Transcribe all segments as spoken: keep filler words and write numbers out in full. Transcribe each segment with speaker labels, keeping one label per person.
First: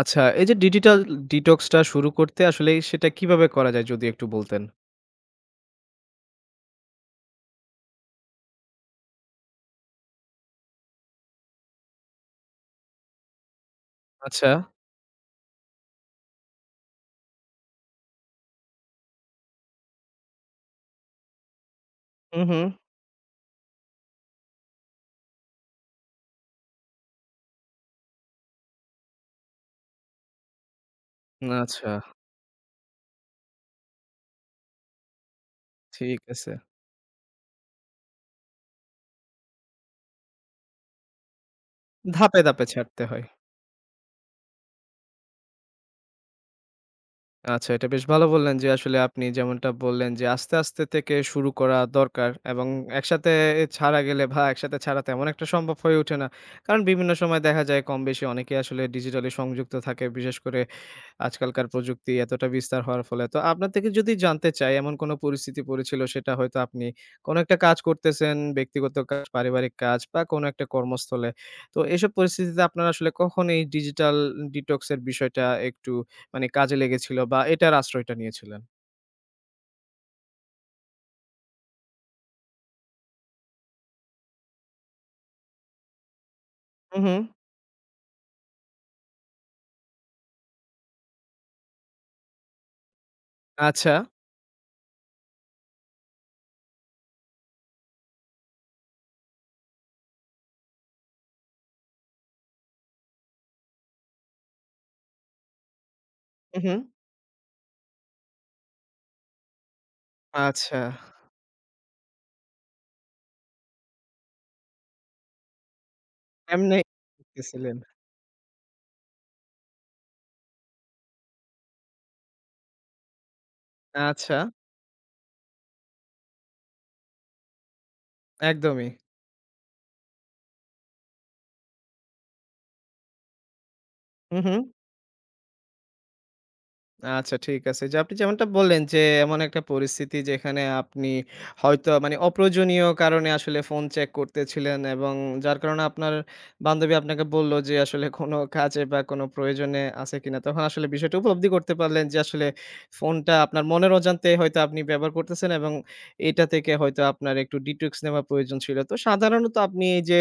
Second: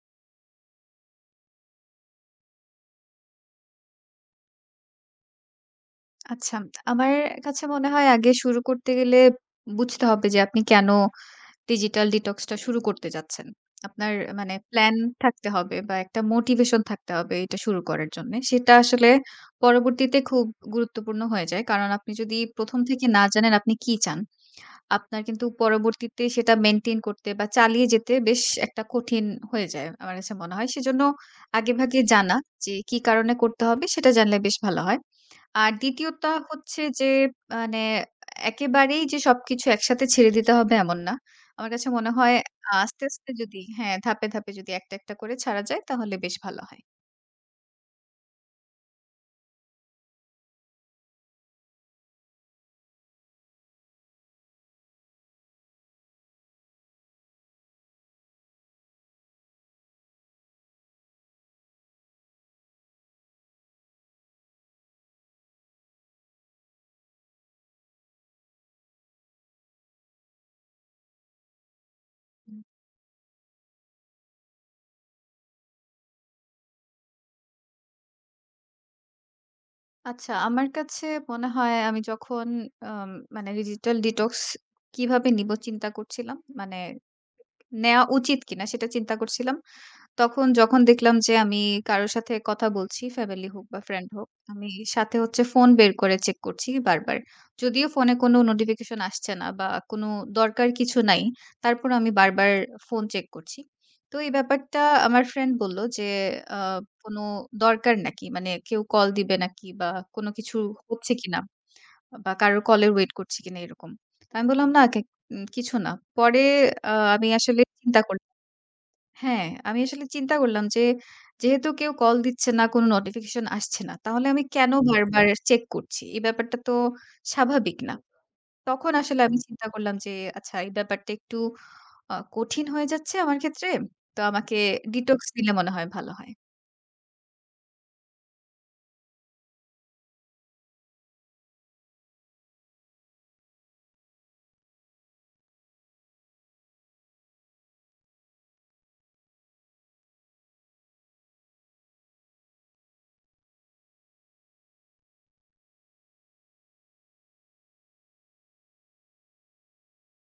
Speaker 1: আচ্ছা, এই যে ডিজিটাল ডিটক্স টা শুরু করতে আসলে সেটা কিভাবে করা যায় যদি একটু বলতেন?
Speaker 2: আচ্ছা, আমার কাছে মনে হয় আগে শুরু করতে গেলে বুঝতে হবে যে আপনি কেন ডিজিটাল ডিটক্স টা শুরু করতে যাচ্ছেন। আপনার
Speaker 1: আচ্ছা।
Speaker 2: মানে প্ল্যান থাকতে হবে বা একটা মোটিভেশন থাকতে হবে এটা শুরু করার জন্যে। সেটা আসলে পরবর্তীতে খুব গুরুত্বপূর্ণ হয়ে যায়। কারণ আপনি যদি
Speaker 1: হুম, হুম।
Speaker 2: প্রথম থেকে না জানেন আপনি কি চান, আপনার কিন্তু পরবর্তীতে সেটা মেইনটেইন করতে বা চালিয়ে যেতে বেশ একটা কঠিন হয়ে যায় আমার কাছে মনে হয়। সেজন্য
Speaker 1: আচ্ছা,
Speaker 2: আগেভাগে জানা যে কি কারণে করতে হবে সেটা জানলে বেশ ভালো হয়। আর
Speaker 1: ঠিক
Speaker 2: দ্বিতীয়টা
Speaker 1: আছে।
Speaker 2: হচ্ছে যে মানে একেবারেই যে সবকিছু একসাথে ছেড়ে দিতে হবে এমন না। আমার কাছে মনে হয়
Speaker 1: ধাপে, ধাপে ছাড়তে
Speaker 2: আস্তে,
Speaker 1: হয়।
Speaker 2: আস্তে যদি হ্যাঁ, ধাপে, ধাপে যদি একটা, একটা করে ছাড়া যায় তাহলে বেশ ভালো হয়।
Speaker 1: আচ্ছা, এটা বেশ ভালো বললেন যে আসলে আপনি যেমনটা বললেন যে আস্তে, আস্তে থেকে শুরু করা দরকার এবং একসাথে ছাড়া গেলে বা একসাথে ছাড়া তেমন একটা সম্ভব হয়ে ওঠে না। কারণ বিভিন্ন সময় দেখা যায় কম বেশি অনেকেই আসলে ডিজিটালি সংযুক্ত থাকে। বিশেষ করে আজকালকার প্রযুক্তি এতটা বিস্তার হওয়ার ফলে। তো আপনার থেকে যদি জানতে চাই এমন কোন পরিস্থিতি পড়েছিল সেটা হয়তো আপনি কোন একটা কাজ করতেছেন, ব্যক্তিগত কাজ, পারিবারিক কাজ বা কোন একটা কর্মস্থলে। তো এসব
Speaker 2: হুম।
Speaker 1: পরিস্থিতিতে আপনার আসলে কখন এই ডিজিটাল ডিটক্স এর বিষয়টা একটু মানে কাজে লেগেছিল বা এটার আশ্রয়টা নিয়েছিলেন?
Speaker 2: আচ্ছা, আমার কাছে মনে হয় আমি যখন আম মানে ডিজিটাল ডিটক্স কিভাবে নিবো চিন্তা করছিলাম। মানে
Speaker 1: হু, হু।
Speaker 2: নেয়া উচিত কিনা সেটা চিন্তা করছিলাম। তখন যখন দেখলাম যে আমি কারো সাথে কথা বলছি, ফ্যামিলি হোক বা
Speaker 1: আচ্ছা।
Speaker 2: ফ্রেন্ড হোক, আমি সাথে হচ্ছে ফোন বের করে চেক করছি বারবার। যদিও ফোনে কোনো নোটিফিকেশন আসছে না বা কোনো দরকার কিছু নাই। তারপরও আমি বারবার ফোন চেক করছি। তো এই ব্যাপারটা আমার ফ্রেন্ড বলল যে,
Speaker 1: হু,
Speaker 2: আ
Speaker 1: হু।
Speaker 2: "কোনো দরকার নাকি? মানে কেউ কল দিবে নাকি বা কোনো কিছু
Speaker 1: আচ্ছা।
Speaker 2: হচ্ছে কিনা বা কারোর কলের ওয়েট করছি কিনা?" এরকম। তো আমি বললাম, "না, কে উম কিছু না।" পরে
Speaker 1: এমনি
Speaker 2: আ আমি আসলে
Speaker 1: গেছিলেন।
Speaker 2: চিন্তা করলাম হ্যাঁ, আমি আসলে চিন্তা করলাম যে, যেহেতু কেউ কল দিচ্ছে না, কোনো নোটিফিকেশন আসছে না, তাহলে
Speaker 1: আচ্ছা,
Speaker 2: আমি কেন হুম। বারবার চেক করছি? এই ব্যাপারটা তো স্বাভাবিক না।
Speaker 1: একদমই।
Speaker 2: তখন আসলে আমি চিন্তা করলাম যে, আচ্ছা এই ব্যাপারটা একটু আ কঠিন হয়ে যাচ্ছে আমার ক্ষেত্রে। তো
Speaker 1: হু, হু।
Speaker 2: আমাকে ডিটক্স নিলে মনে হয় ভালো হয়।
Speaker 1: আচ্ছা ঠিক আছে। যে আপনি যেমনটা বললেন যে, এমন একটা পরিস্থিতি যেখানে আপনি হয়তো মানে অপ্রয়োজনীয় কারণে আসলে ফোন চেক করতেছিলেন এবং যার কারণে আপনার বান্ধবী আপনাকে বলল যে, আসলে কোনো কাজে বা কোনো প্রয়োজনে আছে কিনা? তখন আসলে বিষয়টা উপলব্ধি করতে পারলেন যে, আসলে ফোনটা আপনার মনের অজান্তে হয়তো আপনি ব্যবহার করতেছেন এবং এটা থেকে হয়তো আপনার একটু ডিটক্স নেওয়া প্রয়োজন ছিল। তো সাধারণত আপনি এই যে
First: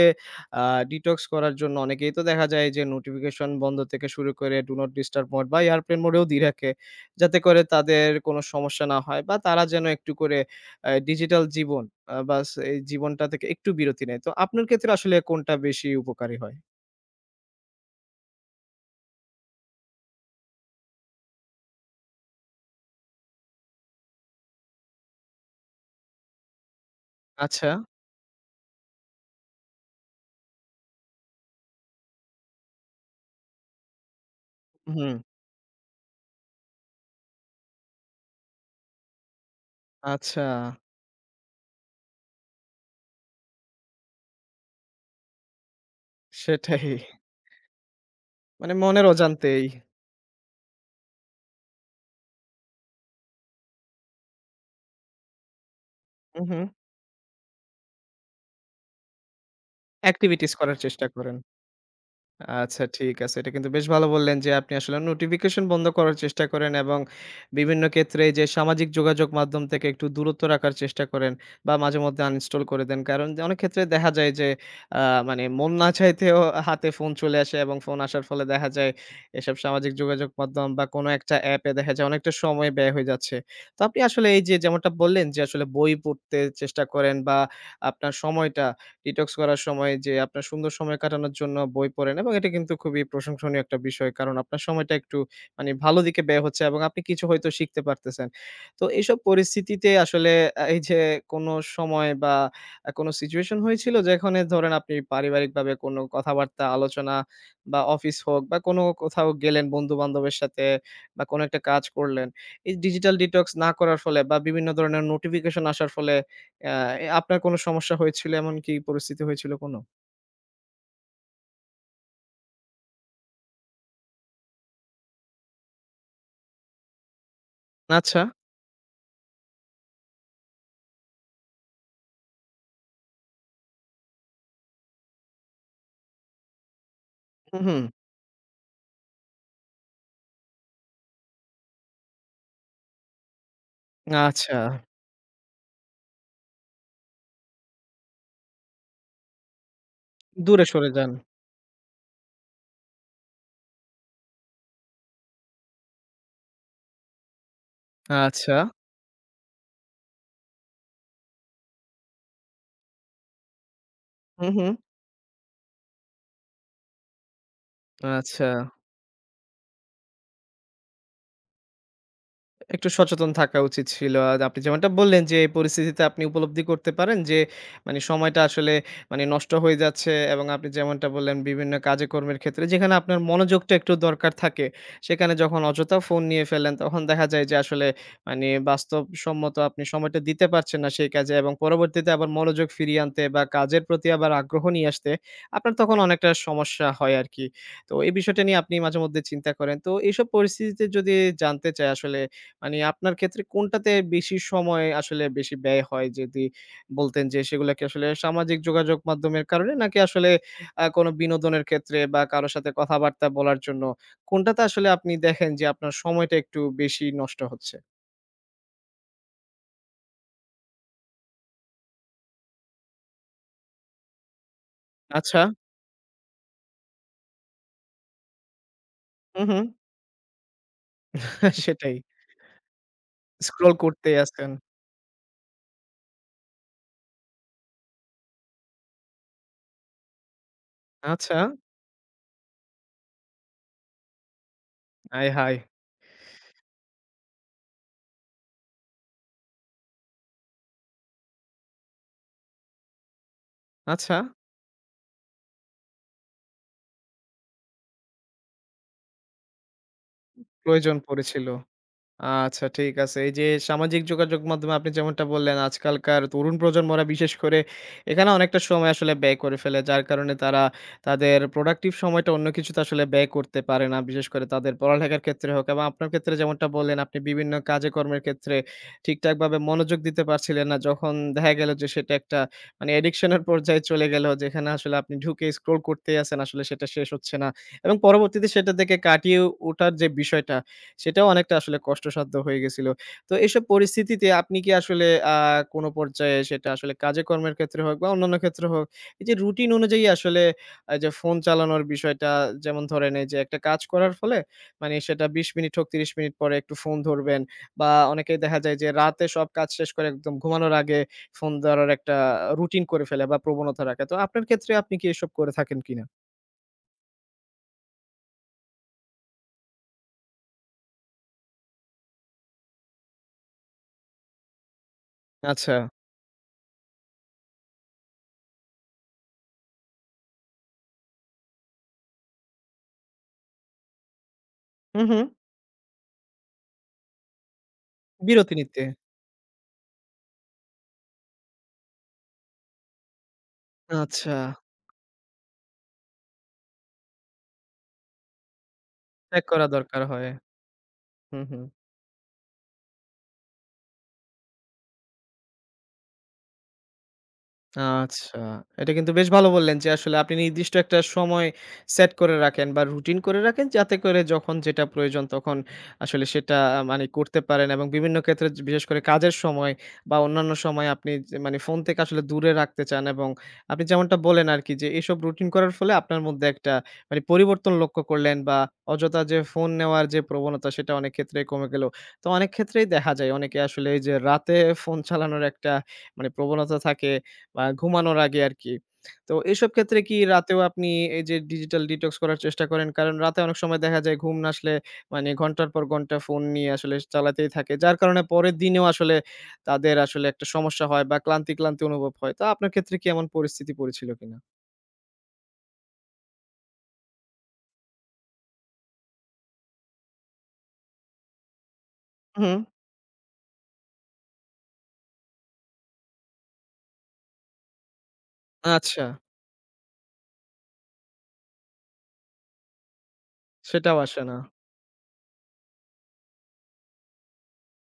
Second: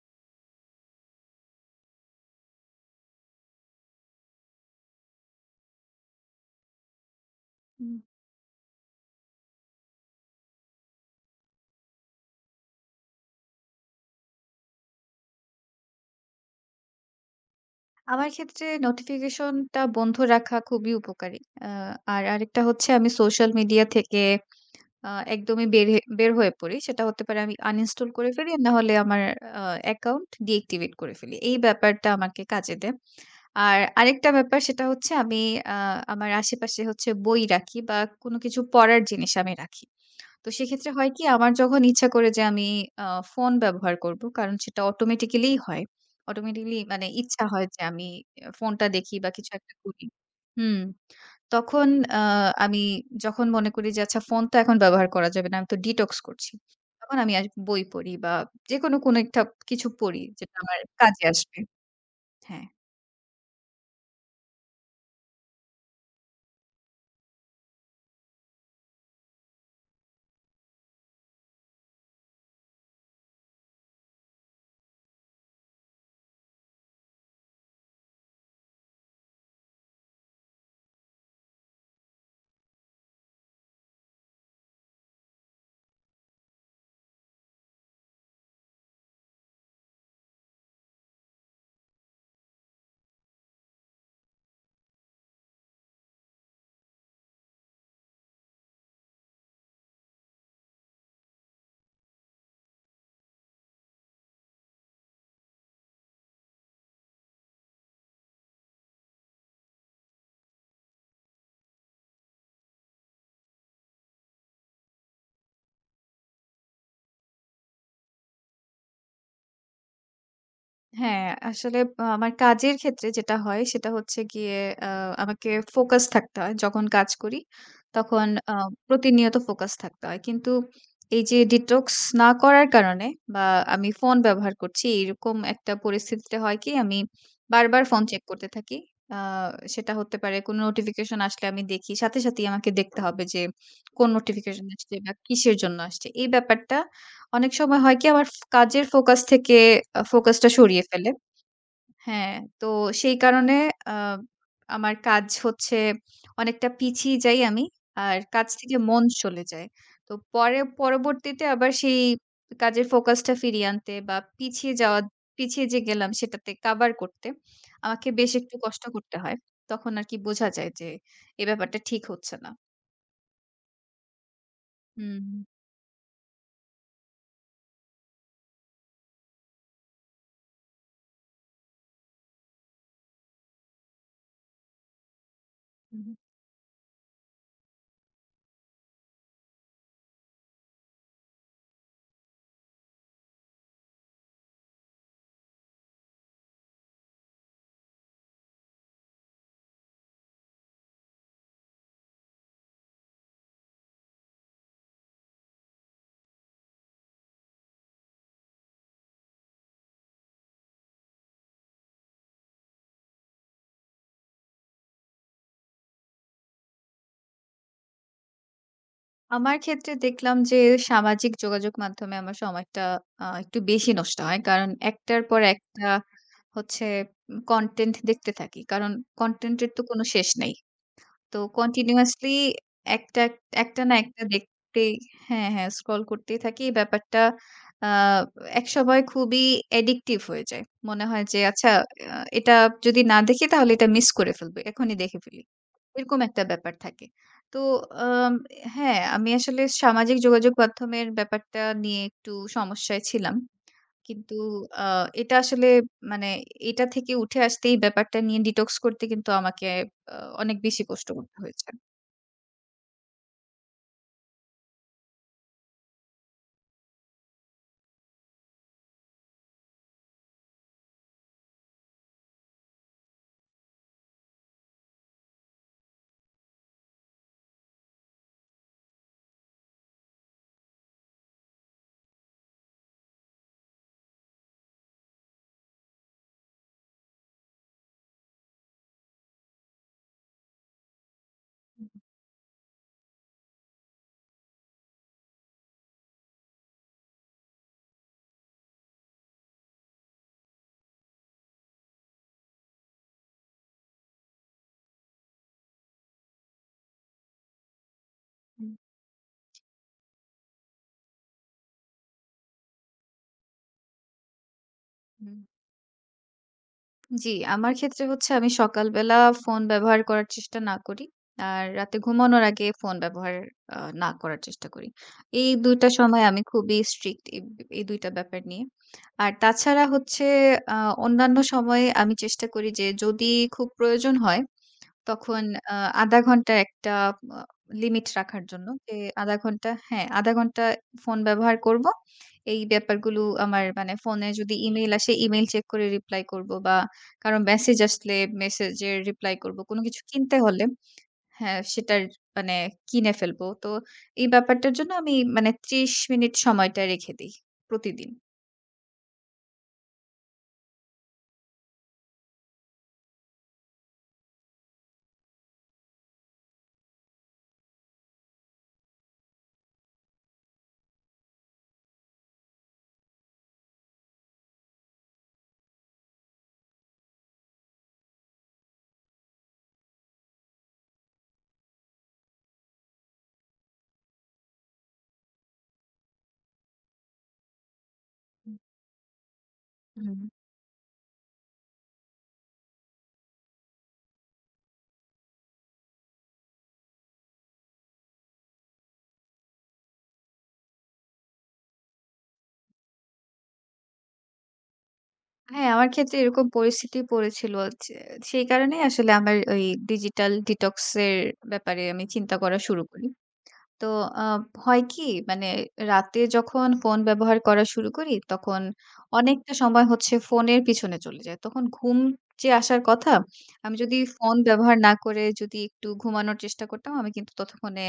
Speaker 1: আ ডিটক্স করার জন্য অনেকেই তো দেখা যায় যে নোটিফিকেশন বন্ধ থেকে শুরু করে ডু নট ডিস্টার্ব মোড বা এয়ারপ্লেন মোডেও দিয়ে রাখে। যাতে করে
Speaker 2: হুম।
Speaker 1: তাদের কোনো সমস্যা না হয় বা তারা যেন একটু করে আ ডিজিটাল জীবন আ বাস এই জীবনটা থেকে একটু বিরতি নেয়। তো আপনার ক্ষেত্রে আসলে কোনটা বেশি উপকারী হয়?
Speaker 2: আমার ক্ষেত্রে নোটিফিকেশনটা বন্ধ রাখা খুবই উপকারী। আ আর আরেকটা হচ্ছে আমি সোশ্যাল মিডিয়া থেকে আ একদমই বের হে বের হয়ে পড়ি। সেটা হতে পারে আমি
Speaker 1: আচ্ছা,
Speaker 2: uninstall করে ফেলি। না হলে আমার আ অ্যাকাউন্ট deactivate করে ফেলি। এই ব্যাপারটা আমাকে কাজে দেয়। আর আরেকটা ব্যাপার সেটা হচ্ছে
Speaker 1: হুম,
Speaker 2: আমি আ আমার আশেপাশে হচ্ছে বই রাখি বা কোনো কিছু পড়ার জিনিস আমি রাখি।
Speaker 1: আচ্ছা
Speaker 2: তো সেক্ষেত্রে হয় কি আমার যখন ইচ্ছা করে যে আমি আ ফোন ব্যবহার করব। কারণ সেটা অটোমেটিক্যালিই হয়। অটোমেটিক্যালি
Speaker 1: সেটাই।
Speaker 2: মানে ইচ্ছা হয় যে আমি আ
Speaker 1: মানে
Speaker 2: ফোনটা
Speaker 1: মনের
Speaker 2: দেখি বা কিছু
Speaker 1: অজান্তেই।
Speaker 2: একটা করি। হুম। তখন আ আমি যখন মনে করি যে আচ্ছা ফোন তো এখন ব্যবহার করা যাবে না। আমি তো ডিটক্স
Speaker 1: হু,
Speaker 2: করছি।
Speaker 1: হু।
Speaker 2: তখন আমি আস বই পড়ি বা যেকোনো কোনো কোনো একটা কিছু পড়ি
Speaker 1: এক্টিভিটিস
Speaker 2: যেটা
Speaker 1: করার
Speaker 2: আমার
Speaker 1: চেষ্টা
Speaker 2: কাজে
Speaker 1: করেন।
Speaker 2: আসবে। হ্যাঁ।
Speaker 1: আচ্ছা ঠিক আছে। এটা কিন্তু বেশ ভালো বললেন যে আপনি আসলে নোটিফিকেশন বন্ধ করার চেষ্টা করেন এবং বিভিন্ন ক্ষেত্রে যে সামাজিক যোগাযোগ মাধ্যম থেকে একটু দূরত্ব রাখার চেষ্টা করেন বা মাঝেমধ্যে আনইনস্টল করে দেন। কারণ যে অনেক ক্ষেত্রে দেখা যায় যে আ মানে মন না চাইতেও হাতে ফোন চলে আসে এবং ফোন আসার ফলে দেখা যায় এসব সামাজিক যোগাযোগ মাধ্যম বা কোনো একটা অ্যাপে দেখা যায় অনেকটা সময় ব্যয় হয়ে যাচ্ছে। তো আপনি আসলে এই যে যেমনটা বললেন যে আসলে বই পড়তে চেষ্টা করেন বা আপনার সময়টা ডিটক্স করার সময় যে আপনার সুন্দর সময় কাটানোর জন্য বই পড়েন এবং এটা কিন্তু খুবই প্রশংসনীয় একটা বিষয়। কারণ আপনার সময়টা একটু মানে ভালো দিকে ব্যয় হচ্ছে এবং আপনি কিছু হয়তো শিখতে পারতেছেন। তো এইসব পরিস্থিতিতে আসলে আ এই যে কোনো সময় বা আ কোনো সিচুয়েশন হয়েছিল যেখানে ধরেন আপনি পারিবারিকভাবে কোনো কথাবার্তা, আলোচনা বা অফিস হোক বা কোনো কোথাও গেলেন বন্ধু-বান্ধবের সাথে বা কোনো একটা কাজ করলেন। এই ডিজিটাল ডিটক্স না করার ফলে বা বিভিন্ন ধরনের নোটিফিকেশন আসার ফলে আ এ আপনার কোনো সমস্যা হয়েছিল এমন কি পরিস্থিতি হয়েছিল কোনো?
Speaker 2: হ্যাঁ, আসলে আ আমার কাজের ক্ষেত্রে যেটা হয় সেটা হচ্ছে গিয়ে আ আমাকে ফোকাস থাকতে হয়। যখন কাজ করি
Speaker 1: আচ্ছা।
Speaker 2: তখন আ প্রতিনিয়ত ফোকাস থাকতে হয়। কিন্তু এই যে ডিটক্স না করার কারণে বা আমি ফোন ব্যবহার করছি এরকম একটা পরিস্থিতিতে হয় কি আমি
Speaker 1: হুম, হুম।
Speaker 2: বারবার ফোন চেক করতে থাকি। আ সেটা হতে পারে কোনো নোটিফিকেশন আসলে আমি দেখি। সাথে সাথেই আমাকে দেখতে হবে যে কোন
Speaker 1: আচ্ছা।
Speaker 2: নোটিফিকেশন আসছে বা কিসের জন্য আসছে। এই ব্যাপারটা অনেক সময় হয় কি আমার ফ কাজের ফোকাস থেকে আ ফোকাসটা
Speaker 1: দূরে
Speaker 2: সরিয়ে
Speaker 1: সরে
Speaker 2: ফেলে।
Speaker 1: যান।
Speaker 2: হ্যাঁ, তো সেই কারণে আ আমার কাজ হচ্ছে অনেকটা পিছিয়ে যাই আমি। আর কাজ
Speaker 1: আচ্ছা।
Speaker 2: থেকে মন চলে যায়। তো পরে পরবর্তীতে আবার সেই কাজের ফোকাসটা ফিরিয়ে আনতে বা
Speaker 1: হুম, হুম।
Speaker 2: পিছিয়ে যাওয়া পিছিয়ে যে গেলাম সেটাতে কাভার করতে আমাকে বেশ
Speaker 1: আচ্ছা।
Speaker 2: একটু কষ্ট করতে হয়। তখন আরকি বোঝা যায় যে এ ব্যাপারটা ঠিক হচ্ছে না।
Speaker 1: একটু সচেতন থাকা উচিত ছিল। আর আপনি যেমনটা
Speaker 2: হুম,
Speaker 1: বললেন যে, এই পরিস্থিতিতে আপনি উপলব্ধি করতে পারেন যে, মানে সময়টা আসলে মানে নষ্ট হয়ে যাচ্ছে এবং আপনি যেমনটা বললেন বিভিন্ন কাজে কর্মের ক্ষেত্রে যেখানে আপনার মনোযোগটা একটু দরকার থাকে, সেখানে যখন অযথা
Speaker 2: হুম।
Speaker 1: ফোন নিয়ে ফেলেন, তখন দেখা যায় যে আসলে মানে বাস্তবসম্মত আপনি সময়টা দিতে পারছেন না সেই কাজে এবং পরবর্তীতে আবার মনোযোগ ফিরিয়ে আনতে বা কাজের প্রতি আবার আগ্রহ নিয়ে আসতে আপনার তখন অনেকটা সমস্যা হয় আরকি। তো এই বিষয়টা নিয়ে আপনি মাঝেমধ্যে চিন্তা করেন। তো এইসব পরিস্থিতিতে যদি জানতে চাই আসলে মানে আপনার ক্ষেত্রে কোনটাতে বেশি সময় আসলে বেশি ব্যয় হয়? যদি বলতেন যে সেগুলা কি আসলে সামাজিক যোগাযোগ মাধ্যমের কারণে? নাকি আসলে আ কোনো বিনোদনের ক্ষেত্রে বা কারো সাথে কথাবার্তা বলার জন্য? কোনটাতে আসলে আপনি দেখেন যে আপনার সময়টা একটু বেশি নষ্ট হচ্ছে?
Speaker 2: আমার ক্ষেত্রে দেখলাম যে সামাজিক যোগাযোগ মাধ্যমে আমার সময়টা আ একটু বেশি নষ্ট হয়। কারণ একটার
Speaker 1: আচ্ছা।
Speaker 2: পর একটা হচ্ছে উম কনটেন্ট দেখতে থাকি। কারণ
Speaker 1: হু, হু।
Speaker 2: কনটেন্টের তো কোনো শেষ নাই। তো
Speaker 1: সেটাই।
Speaker 2: কন্টিনিউয়াসলি একটা,
Speaker 1: স্ক্রল
Speaker 2: একটা না
Speaker 1: করতেই
Speaker 2: একটা
Speaker 1: আছেন।
Speaker 2: দেখতেই হ্যাঁ, হ্যাঁ স্ক্রল করতেই থাকি। এই ব্যাপারটা আ একসময় খুবই অ্যাডিকটিভ হয়ে যায়। মনে হয়
Speaker 1: আচ্ছা।
Speaker 2: যে আচ্ছা আ এটা যদি না দেখি তাহলে এটা মিস করে ফেলব। এখনই দেখে
Speaker 1: আয়
Speaker 2: ফেলি।
Speaker 1: হায়!
Speaker 2: এরকম একটা ব্যাপার থাকে। তো আম হ্যাঁ, আমি আসলে সামাজিক যোগাযোগ মাধ্যমের ব্যাপারটা নিয়ে একটু সমস্যায় ছিলাম।
Speaker 1: আচ্ছা।
Speaker 2: কিন্তু আ এটা আসলে মানে এটা থেকে উঠে আসতে এই ব্যাপারটা নিয়ে ডিটক্স করতে কিন্তু আমাকে আ অনেক বেশি
Speaker 1: প্রয়োজন
Speaker 2: কষ্ট করতে
Speaker 1: পড়েছিল।
Speaker 2: হয়েছে।
Speaker 1: আচ্ছা ঠিক আছে। এই যে সামাজিক যোগাযোগ মাধ্যমে আপনি যেমনটা বললেন, আজকালকার তরুণ প্রজন্মরা বিশেষ করে এখানে অনেকটা সময় আসলে ব্যয় করে ফেলে। যার কারণে তারা তাদের প্রোডাক্টিভ সময়টা অন্য কিছুতে আসলে ব্যয় করতে পারে না। বিশেষ করে তাদের পড়ালেখার ক্ষেত্রে হোক এবং আপনার ক্ষেত্রে যেমনটা বললেন, আপনি বিভিন্ন কাজে কর্মের ক্ষেত্রে ঠিকঠাকভাবে মনোযোগ দিতে পারছিলেন না। যখন দেখা গেল যে সেটা একটা মানে অ্যাডিকশন এর পর্যায়ে চলে গেল। যেখানে আসলে আপনি ঢুকে স্ক্রল করতেই আছেন। আসলে সেটা শেষ হচ্ছে না। এবং পরবর্তীতে সেটা থেকে কাটিয়ে ওঠার যে বিষয়টা সেটাও অনেকটা আসলে কষ্টসাধ্য হয়ে গেছিল। তো এসব পরিস্থিতিতে আপনি কি আসলে আ কোনো পর্যায়ে সেটা আসলে কাজে-কর্মের ক্ষেত্রে হোক বা অন্যান্য ক্ষেত্রে হোক, এই যে রুটিন অনুযায়ী আসলে এই যে ফোন চালানোর বিষয়টা যেমন ধরেন এই যে একটা কাজ করার ফলে মানে সেটা বিশ মিনিট হোক ত্রিশ মিনিট পরে একটু ফোন ধরবেন বা অনেকেই দেখা
Speaker 2: হুম,
Speaker 1: যায় যে রাতে সব কাজ শেষ করে একদম ঘুমানোর আগে ফোন ধরার একটা রুটিন করে ফেলে বা প্রবণতা রাখে। তো আপনার ক্ষেত্রে আপনি কি এসব
Speaker 2: হুম।
Speaker 1: করে থাকেন কিনা?
Speaker 2: জি, আমার ক্ষেত্রে হচ্ছে আমি সকালবেলা ফোন ব্যবহার করার চেষ্টা না করি। আর রাতে ঘুমানোর আগে ফোন ব্যবহার আ না করার চেষ্টা করি। এই
Speaker 1: আচ্ছা।
Speaker 2: দুই টা সময় আমি খুবই স্ট্রিক্ট এই এই দুই টা ব্যাপার নিয়ে। আর তাছাড়া হচ্ছে আ অন্যান্য সময়ে আমি চেষ্টা করি যে যদি খুব প্রয়োজন হয়
Speaker 1: হু, হু।
Speaker 2: তখন আ শূন্য দশমিক পাঁচ ঘন্টার একটা আ লিমিট রাখার
Speaker 1: বিরতি
Speaker 2: জন্য
Speaker 1: নিতে।
Speaker 2: যে শূন্য দশমিক পাঁচ ঘন্টা হ্যাঁ, শূন্য দশমিক পাঁচ ঘন্টা ফোন ব্যবহার করব। এই ব্যাপারগুলো আমার মানে ফোনে
Speaker 1: আচ্ছা।
Speaker 2: যদি ইমেইল আসে ইমেইল চেক করে রিপ্লাই করব বা কারো মেসেজ আসলে মেসেজের রিপ্লাই
Speaker 1: ত্যাগ
Speaker 2: করব।
Speaker 1: করা
Speaker 2: কোনো
Speaker 1: দরকার
Speaker 2: কিছু
Speaker 1: হয়।
Speaker 2: কিনতে হলে
Speaker 1: হুম,
Speaker 2: হ্যাঁ,
Speaker 1: হুম।
Speaker 2: সেটার মানে কিনে ফেলব। তো এই ব্যাপারটার জন্য আমি মানে ত্রিশ মিনিট সময়টা রেখে দেই প্রতিদিন।
Speaker 1: আচ্ছা। এটা কিন্তু বেশ ভালো বললেন যে আসলে আপনি নির্দিষ্ট একটা সময় সেট করে রাখেন বা রুটিন করে রাখেন যাতে করে যখন যেটা প্রয়োজন তখন আসলে সেটা আ মানে করতে পারেন এবং বিভিন্ন ক্ষেত্রে য বিশেষ করে কাজের সময় বা অন্যান্য সময় আপনি যে মানে ফোন থেকে আসলে দূরে রাখতে চান এবং আপনি যেমনটা বললেন আরকি যে এসব রুটিন করার ফলে আপনার মধ্যে একটা মানে পরিবর্তন লক্ষ্য করলেন বা অযথা যে ফোন নেওয়ার যে প্রবণতা সেটা অনেক ক্ষেত্রেই কমে গেল। তো অনেক ক্ষেত্রেই দেখা যায় অনেকে আসলে এই যে রাতে ফোন চালানোর একটা মানে প্রবণতা থাকে বা ঘুমানোর আগে আরকি। তো এসব ক্ষেত্রে কি
Speaker 2: হুম।
Speaker 1: রাতেও আপনি এই যে ডিজিটাল ডিটক্স করার চেষ্টা করেন? কারণ রাতে অনেক সময় দেখা যায় ঘুম না আসলে মানে ঘন্টার পর ঘন্টা ফোন নিয়ে আসলে চালাতেই থাকে। যার কারণে পরের দিনেও আসলে তাদের আসলে একটা সমস্যা হয় বা ক্লান্তি, ক্লান্তি অনুভব হয়। তো আপনার ক্ষেত্রে কি এমন পরিস্থিতি পড়েছিল কিনা?
Speaker 2: হ্যাঁ, আমার ক্ষেত্রে এরকম পরিস্থিতি পড়েছিল যে সেই কারণেই আসলে আমার ওই ডিজিটাল ডিটক্স এর ব্যাপারে আমি চিন্তা করা
Speaker 1: হুম।
Speaker 2: শুরু করি। তো আ হয় কি মানে রাতে যখন ফোন ব্যবহার করা শুরু করি, তখন
Speaker 1: আচ্ছা,
Speaker 2: অনেকটা সময় হচ্ছে ফোনের পিছনে চলে যায়। তখন ঘুম যে আসার কথা, আমি যদি
Speaker 1: সেটাও আসে না।
Speaker 2: ফোন ব্যবহার না করে যদি একটু ঘুমানোর চেষ্টা করতাম, আমি কিন্তু ততক্ষণে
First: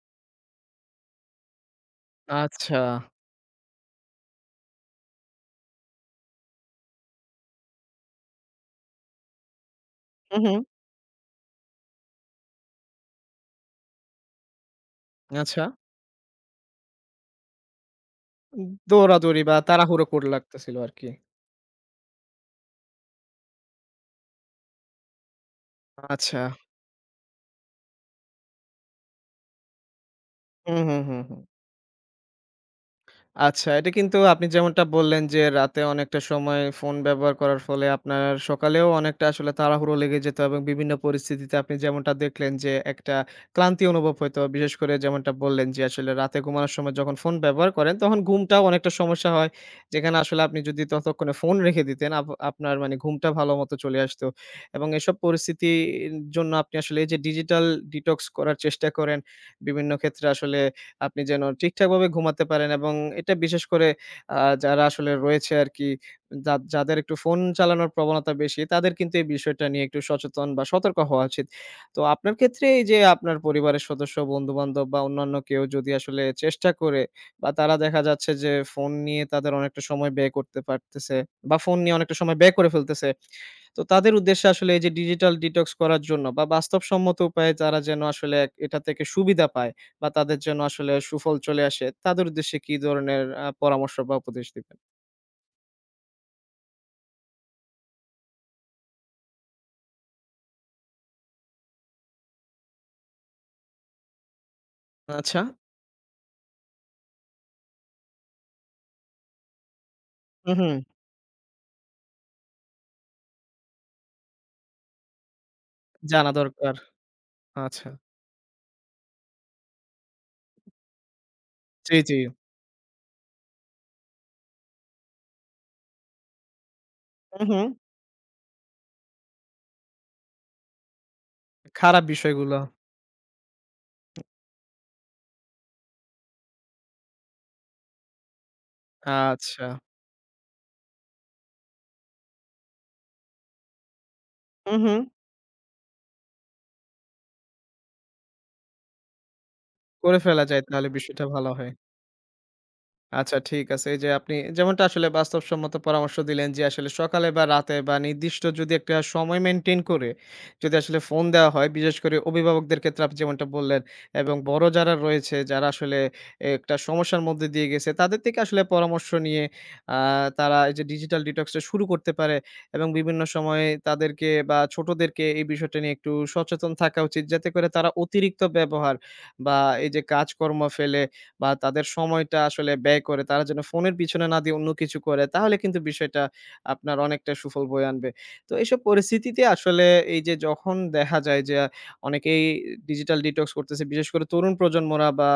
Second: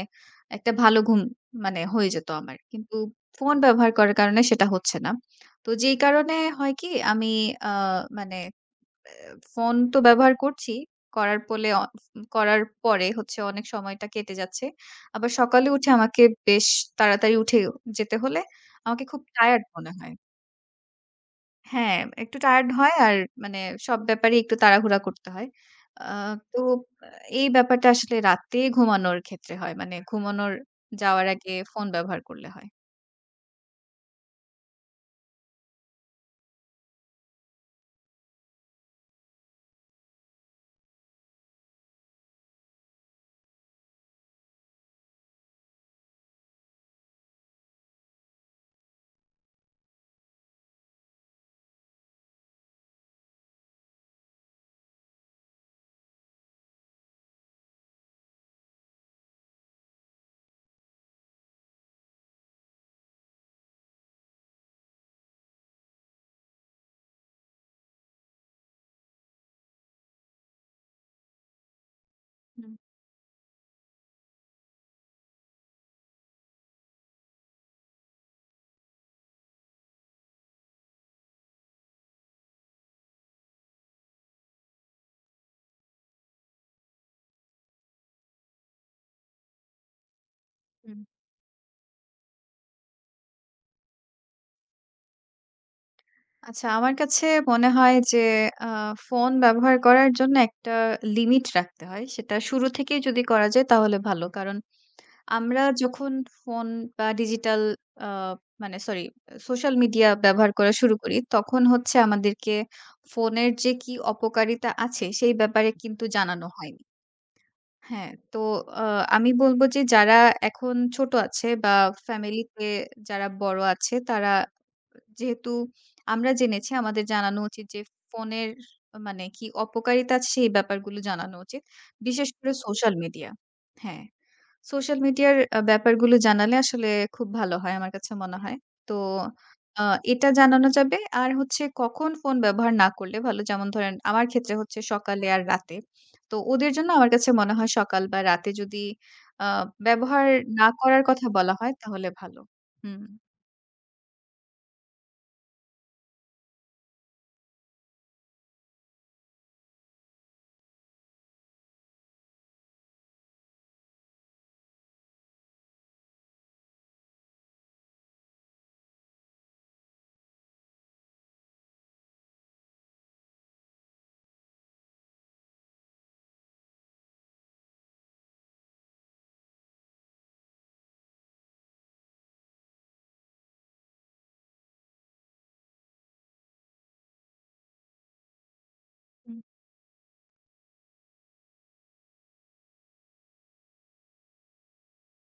Speaker 2: একটা ভালো ঘুম মানে হয়ে যেত আমার।
Speaker 1: আচ্ছা,
Speaker 2: কিন্তু ফোন ব্যবহার করার কারণে সেটা হচ্ছে না। তো যেই কারণে হয় কি আমি আ মানে অ্যা ফোন তো ব্যবহার
Speaker 1: হু, হুম।
Speaker 2: করছি। করার পলে অ করার পরে হচ্ছে অনেক সময়টা কেটে যাচ্ছে। আবার
Speaker 1: আচ্ছা।
Speaker 2: সকালে উঠে আমাকে বেশ তাড়াতাড়ি উঠে যেতে হলে আমাকে খুব
Speaker 1: দৌড়াদৌড়ি বা
Speaker 2: টায়ার্ড মনে
Speaker 1: তাড়াহুড়ো
Speaker 2: হয়।
Speaker 1: করে লাগতেছিল আরকি।
Speaker 2: হ্যাঁ, একটু টায়ার্ড হয় আর মানে সব ব্যাপারেই একটু তাড়াহুড়া করতে হয়। আ
Speaker 1: আচ্ছা।
Speaker 2: তো আহ, এই ব্যাপারটা আসলে রাতে ঘুমানোর ক্ষেত্রে হয়। মানে ঘুমানোর
Speaker 1: হুম, হুম, হুম,
Speaker 2: যাওয়ার
Speaker 1: হুম।
Speaker 2: আগে ফোন ব্যবহার করলে হয়।
Speaker 1: আচ্ছা, এটা কিন্তু আপনি যেমনটা বললেন যে, রাতে অনেকটা সময় ফোন ব্যবহার করার ফলে আপনার সকালেও অনেকটা আসলে তাড়াহুড়ো লেগে যেত এবং বিভিন্ন পরিস্থিতিতে আপনি যেমনটা দেখলেন যে, একটা ক্লান্তি অনুভব হইতো। বিশেষ করে যেমনটা বললেন যে, আসলে রাতে ঘুমানোর সময় যখন ফোন ব্যবহার করেন, তখন ঘুমটাও অনেকটা সমস্যা হয়। যেখানে আসলে আপনি যদি ততক্ষণে ফোন রেখে দিতেন, আপ আপনার মানে ঘুমটা ভালোমতো চলে আসতো এবং এসব পরিস্থিতির জন্য আপনি আসলে এই যে ডিজিটাল ডিটক্স করার চেষ্টা করেন, বিভিন্ন ক্ষেত্রে আসলে আপনি যেন ঠিকঠাকভাবে ঘুমাতে পারেন এবং এটা বিশেষ করে আ যারা আসলে রয়েছে আরকি, যা যাদের একটু ফোন চালানোর প্রবণতা বেশি, তাদের কিন্তু এই বিষয়টা নিয়ে একটু সচেতন বা সতর্ক হওয়া উচিত। তো আপনার ক্ষেত্রে
Speaker 2: হুম,
Speaker 1: এই যে আপনার পরিবারের সদস্য, বন্ধু-বান্ধব বা অন্যান্য কেউ যদি আসলে চেষ্টা করে বা তারা দেখা যাচ্ছে যে ফোন নিয়ে তাদের অনেকটা সময় ব্যয় করতে পারতেছে বা ফোন নিয়ে অনেকটা সময় ব্যয় করে ফেলতেছে। তো তাদের উদ্দেশ্যে আসলে এই যে ডিজিটাল ডিটক্স করার জন্য বা বাস্তবসম্মত উপায়ে তারা যেন আসলে এক এটা থেকে সুবিধা পায়। বা তাদের জন্য আসলে
Speaker 2: হুম।
Speaker 1: সুফল চলে আসে, তাদের উদ্দেশ্যে কি ধরনের আ পরামর্শ বা উপদেশ দিবেন?
Speaker 2: আচ্ছা, আমার কাছে মনে হয় যে আ ফোন ব্যবহার করার জন্য একটা লিমিট রাখতে হয়। সেটা শুরু থেকেই যদি করা যায় তাহলে ভালো। কারণ
Speaker 1: আচ্ছা।
Speaker 2: আমরা যখন ফোন বা ডিজিটাল আ মানে সরি সোশ্যাল মিডিয়া ব্যবহার
Speaker 1: হু, হুম।
Speaker 2: করা শুরু করি, তখন হচ্ছে আমাদেরকে ফোনের যে কি অপকারিতা আছে সেই ব্যাপারে কিন্তু
Speaker 1: জানা
Speaker 2: জানানো
Speaker 1: দরকার।
Speaker 2: হয়নি।
Speaker 1: আচ্ছা।
Speaker 2: হ্যাঁ, তো আ আমি বলব যে যারা এখন ছোট আছে বা
Speaker 1: জি, জি।
Speaker 2: ফ্যামিলিতে যারা বড় আছে তারা যেহেতু আমরা জেনেছি আমাদের জানানো
Speaker 1: হু, হুম।
Speaker 2: উচিত যে ফোনের মানে কি অপকারিতা আছে সেই ব্যাপারগুলো জানানো উচিত।
Speaker 1: খারাপ
Speaker 2: বিশেষ করে
Speaker 1: বিষয়গুলো।
Speaker 2: Social media. হ্যাঁ, সোশ্যাল মিডিয়ার আ ব্যাপারগুলো জানালে আসলে খুব ভালো হয় আমার কাছে মনে হয়। তো
Speaker 1: আচ্ছা।
Speaker 2: আ এটা জানানো যাবে। আর হচ্ছে কখন ফোন ব্যবহার না করলে ভালো যেমন ধরেন আমার ক্ষেত্রে
Speaker 1: হু,
Speaker 2: হচ্ছে
Speaker 1: হুম।
Speaker 2: সকালে আর রাতে। তো ওদের জন্য আমার কাছে মনে হয় সকাল বা রাতে যদি আ
Speaker 1: করে
Speaker 2: ব্যবহার
Speaker 1: ফেলা যায়
Speaker 2: না
Speaker 1: তাহলে
Speaker 2: করার
Speaker 1: বিষয়টা
Speaker 2: কথা
Speaker 1: ভালো
Speaker 2: বলা
Speaker 1: হয়।
Speaker 2: হয় তাহলে ভালো। হুম।
Speaker 1: আচ্ছা ঠিক আছে। এই যে আপনি যেমনটা আসলে বাস্তবসম্মত পরামর্শ দিলেন যে আসলে সকালে বা রাতে বা নির্দিষ্ট যদি একটা সময় মেইনটেইন করে যদি আসলে ফোন দেওয়া হয়, বিশেষ করে অভিভাবকদের ক্ষেত্রে আপনি যেমনটা বললেন এবং বড় যারা রয়েছে যারা আসলে একটা সমস্যার মধ্যে দিয়ে গেছে তাদের থেকে আসলে পরামর্শ নিয়ে আ তারা এই যে ডিজিটাল ডিটক্সটা শুরু করতে পারে এবং বিভিন্ন সময়ে তাদেরকে বা ছোটদেরকে এই বিষয়টা নিয়ে একটু সচেতন থাকা উচিত। যাতে করে তারা অতিরিক্ত ব্যবহার বা এই যে কাজকর্ম ফেলে বা তাদের সময়টা আসলে ব্যয় করে তারা যেন ফোনের পিছনে না দিয়ে অন্য কিছু করে তাহলে কিন্তু বিষয়টা আপনার অনেকটা সুফল বয়ে আনবে। তো এইসব পরিস্থিতিতে আসলে এই যে যখন দেখা যায় যে অনেকেই ডিজিটাল ডিটক্স করতেছে বিশেষ করে তরুণ প্রজন্মরা বা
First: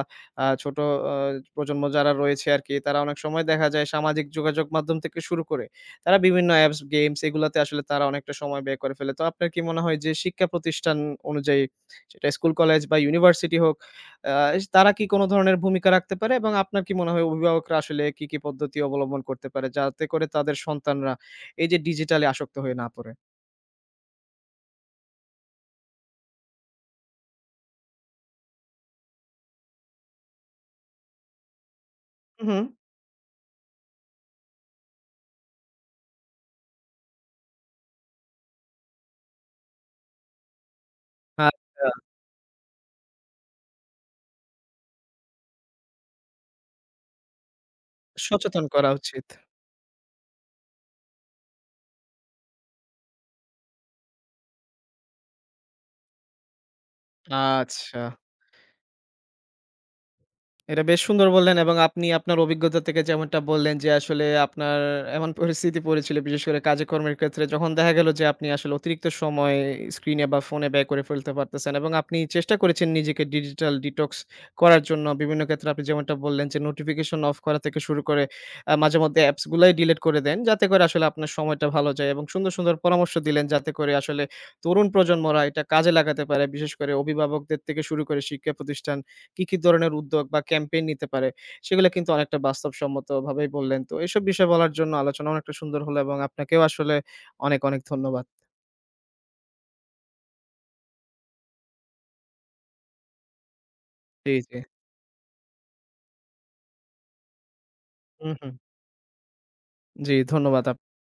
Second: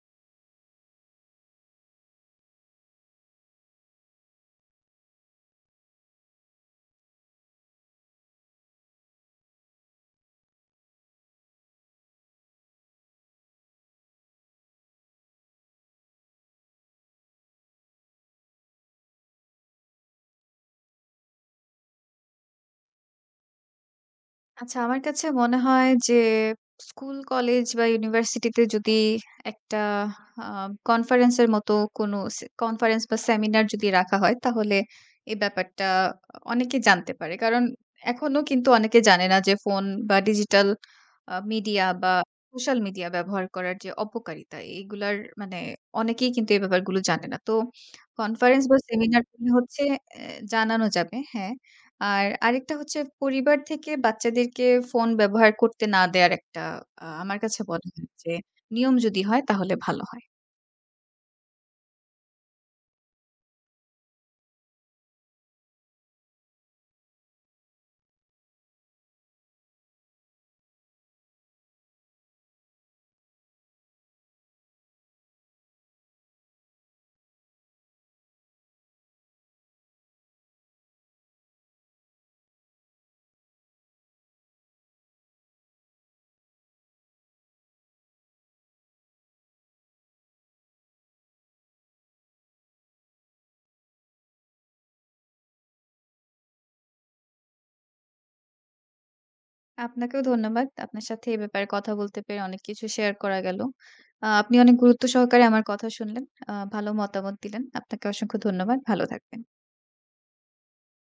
Speaker 1: আ ছোট আ প্রজন্ম যারা রয়েছে আরকি তারা অনেক সময় দেখা যায় সামাজিক যোগাযোগ মাধ্যম থেকে শুরু করে তারা বিভিন্ন অ্যাপস, গেমস এগুলাতে আসলে তারা অনেকটা সময় ব্যয় করে ফেলে। তো আপনার কি মনে হয় যে শিক্ষা প্রতিষ্ঠান অনুযায়ী সেটা স্কুল, কলেজ বা ইউনিভার্সিটি হোক আ তারা কি কোন ধরনের ভূমিকা রাখতে পারে? এবং আপনার কি মনে হয় অভিভাবকরা আসলে কি, কি পদ্ধতি অবলম্বন করতে পারে? যাতে করে তাদের সন্তানরা এই যে ডিজিটালে আসক্ত হয়ে না পড়ে?
Speaker 2: আচ্ছা, আমার কাছে মনে হয় যে স্কুল, কলেজ বা ইউনিভার্সিটিতে যদি একটা আ কনফারেন্স এর মতো কোনো সে
Speaker 1: হুম।
Speaker 2: কনফারেন্স বা সেমিনার যদি রাখা হয় তাহলে এই ব্যাপারটা অনেকে জানতে পারে। কারণ এখনো কিন্তু অনেকে জানে না যে ফোন বা ডিজিটাল আ মিডিয়া
Speaker 1: আচ্ছা,
Speaker 2: বা সোশ্যাল মিডিয়া ব্যবহার করার যে অপকারিতা, এগুলার মানে অনেকেই কিন্তু এই ব্যাপারগুলো জানে না। তো
Speaker 1: সচেতন
Speaker 2: কনফারেন্স বা
Speaker 1: করা
Speaker 2: সেমিনার
Speaker 1: উচিত।
Speaker 2: করলে হচ্ছে অ্যা জানানো যাবে, হ্যাঁ। আর আরেকটা হচ্ছে পরিবার থেকে বাচ্চাদেরকে ফোন ব্যবহার করতে না দেয়ার একটা আ আমার কাছে মনে
Speaker 1: আচ্ছা।
Speaker 2: হয় যে নিয়ম যদি হয় তাহলে ভালো হয়।
Speaker 1: এটা বেশ সুন্দর বললেন এবং আপনি আপনার অভিজ্ঞতা থেকে যেমনটা বললেন যে আসলে আপনার এমন পরিস্থিতি পড়েছিল বিশেষ করে কাজকর্মের ক্ষেত্রে যখন দেখা গেল যে আপনি আসলে অতিরিক্ত সময় স্ক্রিনে বা ফোনে ব্যয় করে ফেলতে পারতেছেন এবং আপনি চেষ্টা করেছেন নিজেকে ডিজিটাল ডিটক্স করার জন্য বিভিন্ন ক্ষেত্রে আপনি যেমনটা বললেন যে নোটিফিকেশন অফ করা থেকে শুরু করে আহ, মাঝে মধ্যে অ্যাপসগুলাই ডিলিট করে দেন যাতে করে আসলে আপনার সময়টা ভালো যায় এবং সুন্দর সুন্দর পরামর্শ দিলেন যাতে করে আসলে তরুণ প্রজন্মরা এটা কাজে লাগাতে পারে বিশেষ করে অভিভাবকদের থেকে শুরু করে শিক্ষা প্রতিষ্ঠান কি, কি ধরনের উদ্যোগ বা ক্যাম্পেইন নিতে পারে, সেগুলো কিন্তু অনেকটা বাস্তবসম্মতভাবেই বললেন। তো এসব বিষয় বলার জন্য আলোচনা অনেকটা সুন্দর হলো এবং আপনাকেও আসলে অনেক, অনেক ধন্যবাদ।
Speaker 2: আপনাকেও ধন্যবাদ। আপনার সাথে এ ব্যাপারে কথা বলতে পেরে অনেক কিছু শেয়ার করা গেল। আ
Speaker 1: জি, জি।
Speaker 2: আপনি অনেক গুরুত্ব সহকারে আমার কথা শুনলেন। আ ভালো মতামত দিলেন। আপনাকে
Speaker 1: হুম,
Speaker 2: অসংখ্য
Speaker 1: হুম।
Speaker 2: ধন্যবাদ। ভালো থাকবেন।
Speaker 1: জি, ধন্যবাদ।